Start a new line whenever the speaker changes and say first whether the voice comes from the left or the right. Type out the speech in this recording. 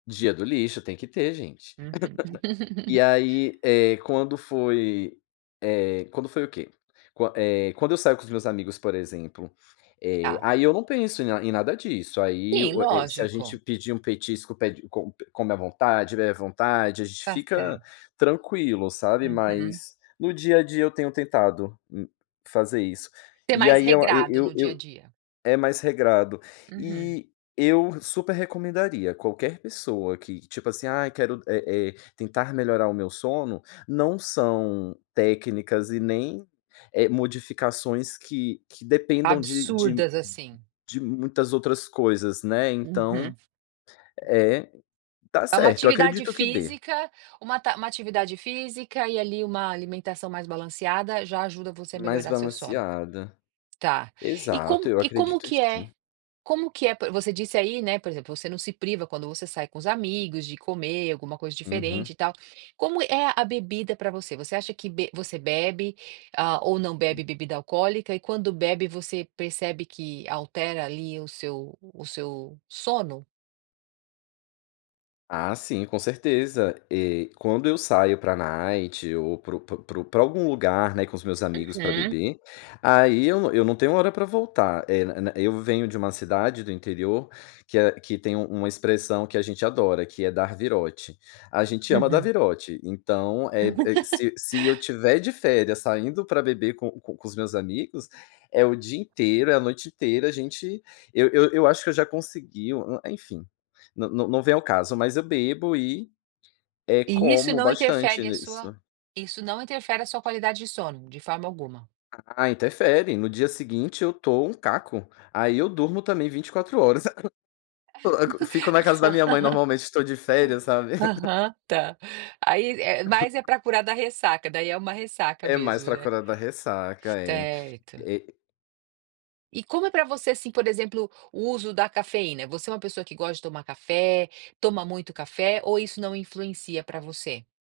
left: Dia do lixo, tem que ter, gente.
right: Uhum.
left: E aí, eh, quando foi, eh, quando foi o quê? Qua eh, quando eu saio com os meus amigos, por exemplo, eh,
right: Tá.
left: aí eu não penso em na em nada disso, aí
right: Sim,
left: o e se a gente
right: lógico.
left: pedir um petisco pede e com come à vontade, bebe à vontade, a gente
right: Tá
left: fica
right: certo.
left: tranquilo, sabe,
right: Uhum.
left: mas no dia a dia eu tenho tentado, hum, fazer isso.
right: Você é
left: E
right: mais
left: aí eu eu
right: regrado
left: eu
right: no dia a
left: eu
right: dia?
left: é mais regrado.
right: Uhum.
left: E eu super recomendaria qualquer pessoa que, tipo assim: "Ai quero eh eh, tentar melhorar o meu sono", não são técnicas e nem, eh, modificações que que dependam de de
right: Absurdas, assim.
left: de muitas outras coisas, né, então
right: Uhum.
left: É, tá
right: É uma
left: certo eu
right: atividade
left: acredito que dê.
right: física, uma ta uma atividade física e ali uma alimentação mais balanceada já ajuda você a
left: Mais
right: melhorar seu sono?
left: balanceada.
right: Tá, e
left: Exato,
right: como
left: eu
right: e como
left: acredito que
right: que é
left: sim.
right: como que é p você disse aí, né, por exemplo, você não se priva quando você sai com os amigos de comer alguma coisa diferente
left: Uhum.
right: e tal. Como é a bebida pra você? Você acha que be você bebe, ah, ou não bebe bebida alcoólica, e quando bebe, você percebe que altera ali o seu o seu sono?
left: Ah, sim com certeza. Eh, quando eu saio pra night ou pro pro pro pra algum lugar, né, com os meus amigos pra
right: Uhum.
left: beber, aí eu não eu não tenho hora pra voltar. Eh, na eu venho de uma cidade do interior que a que tem um uma expressão que a gente adora que é "dar virote". A gente ama dar
right: Uhum.
left: virote. Então, é é se se eu estiver de férias saindo pra beber com com com os meus amigos, é o dia inteiro, é a noite inteira, a gente eu eu acho que eu já consegui o enfim, não não vem ao caso, mas eu bebo e, eh,
right: E isso
left: como
right: não
left: bastante
right: interfere a sua
left: nisso.
right: isso não interfere a sua qualidade de sono de forma alguma?
left: Ah, interfere. No dia seguinte eu tô um caco, aí eu durmo também 24 horas. Coloco fico na casa da minha mãe, normalmente tô de férias, sabe.
right: Aham, tá. Aí é mais é pra curar da ressaca, daí é uma ressaca
left: É mais
right: mesmo,
left: pra
right: né.
left: curar da ressaca, é,
right: Certo.
left: eh
right: E como é pra você, assim, por exemplo o uso da cafeína? Você é uma pessoa que gosta de tomar café, toma muito café ou isso não influencia pra você?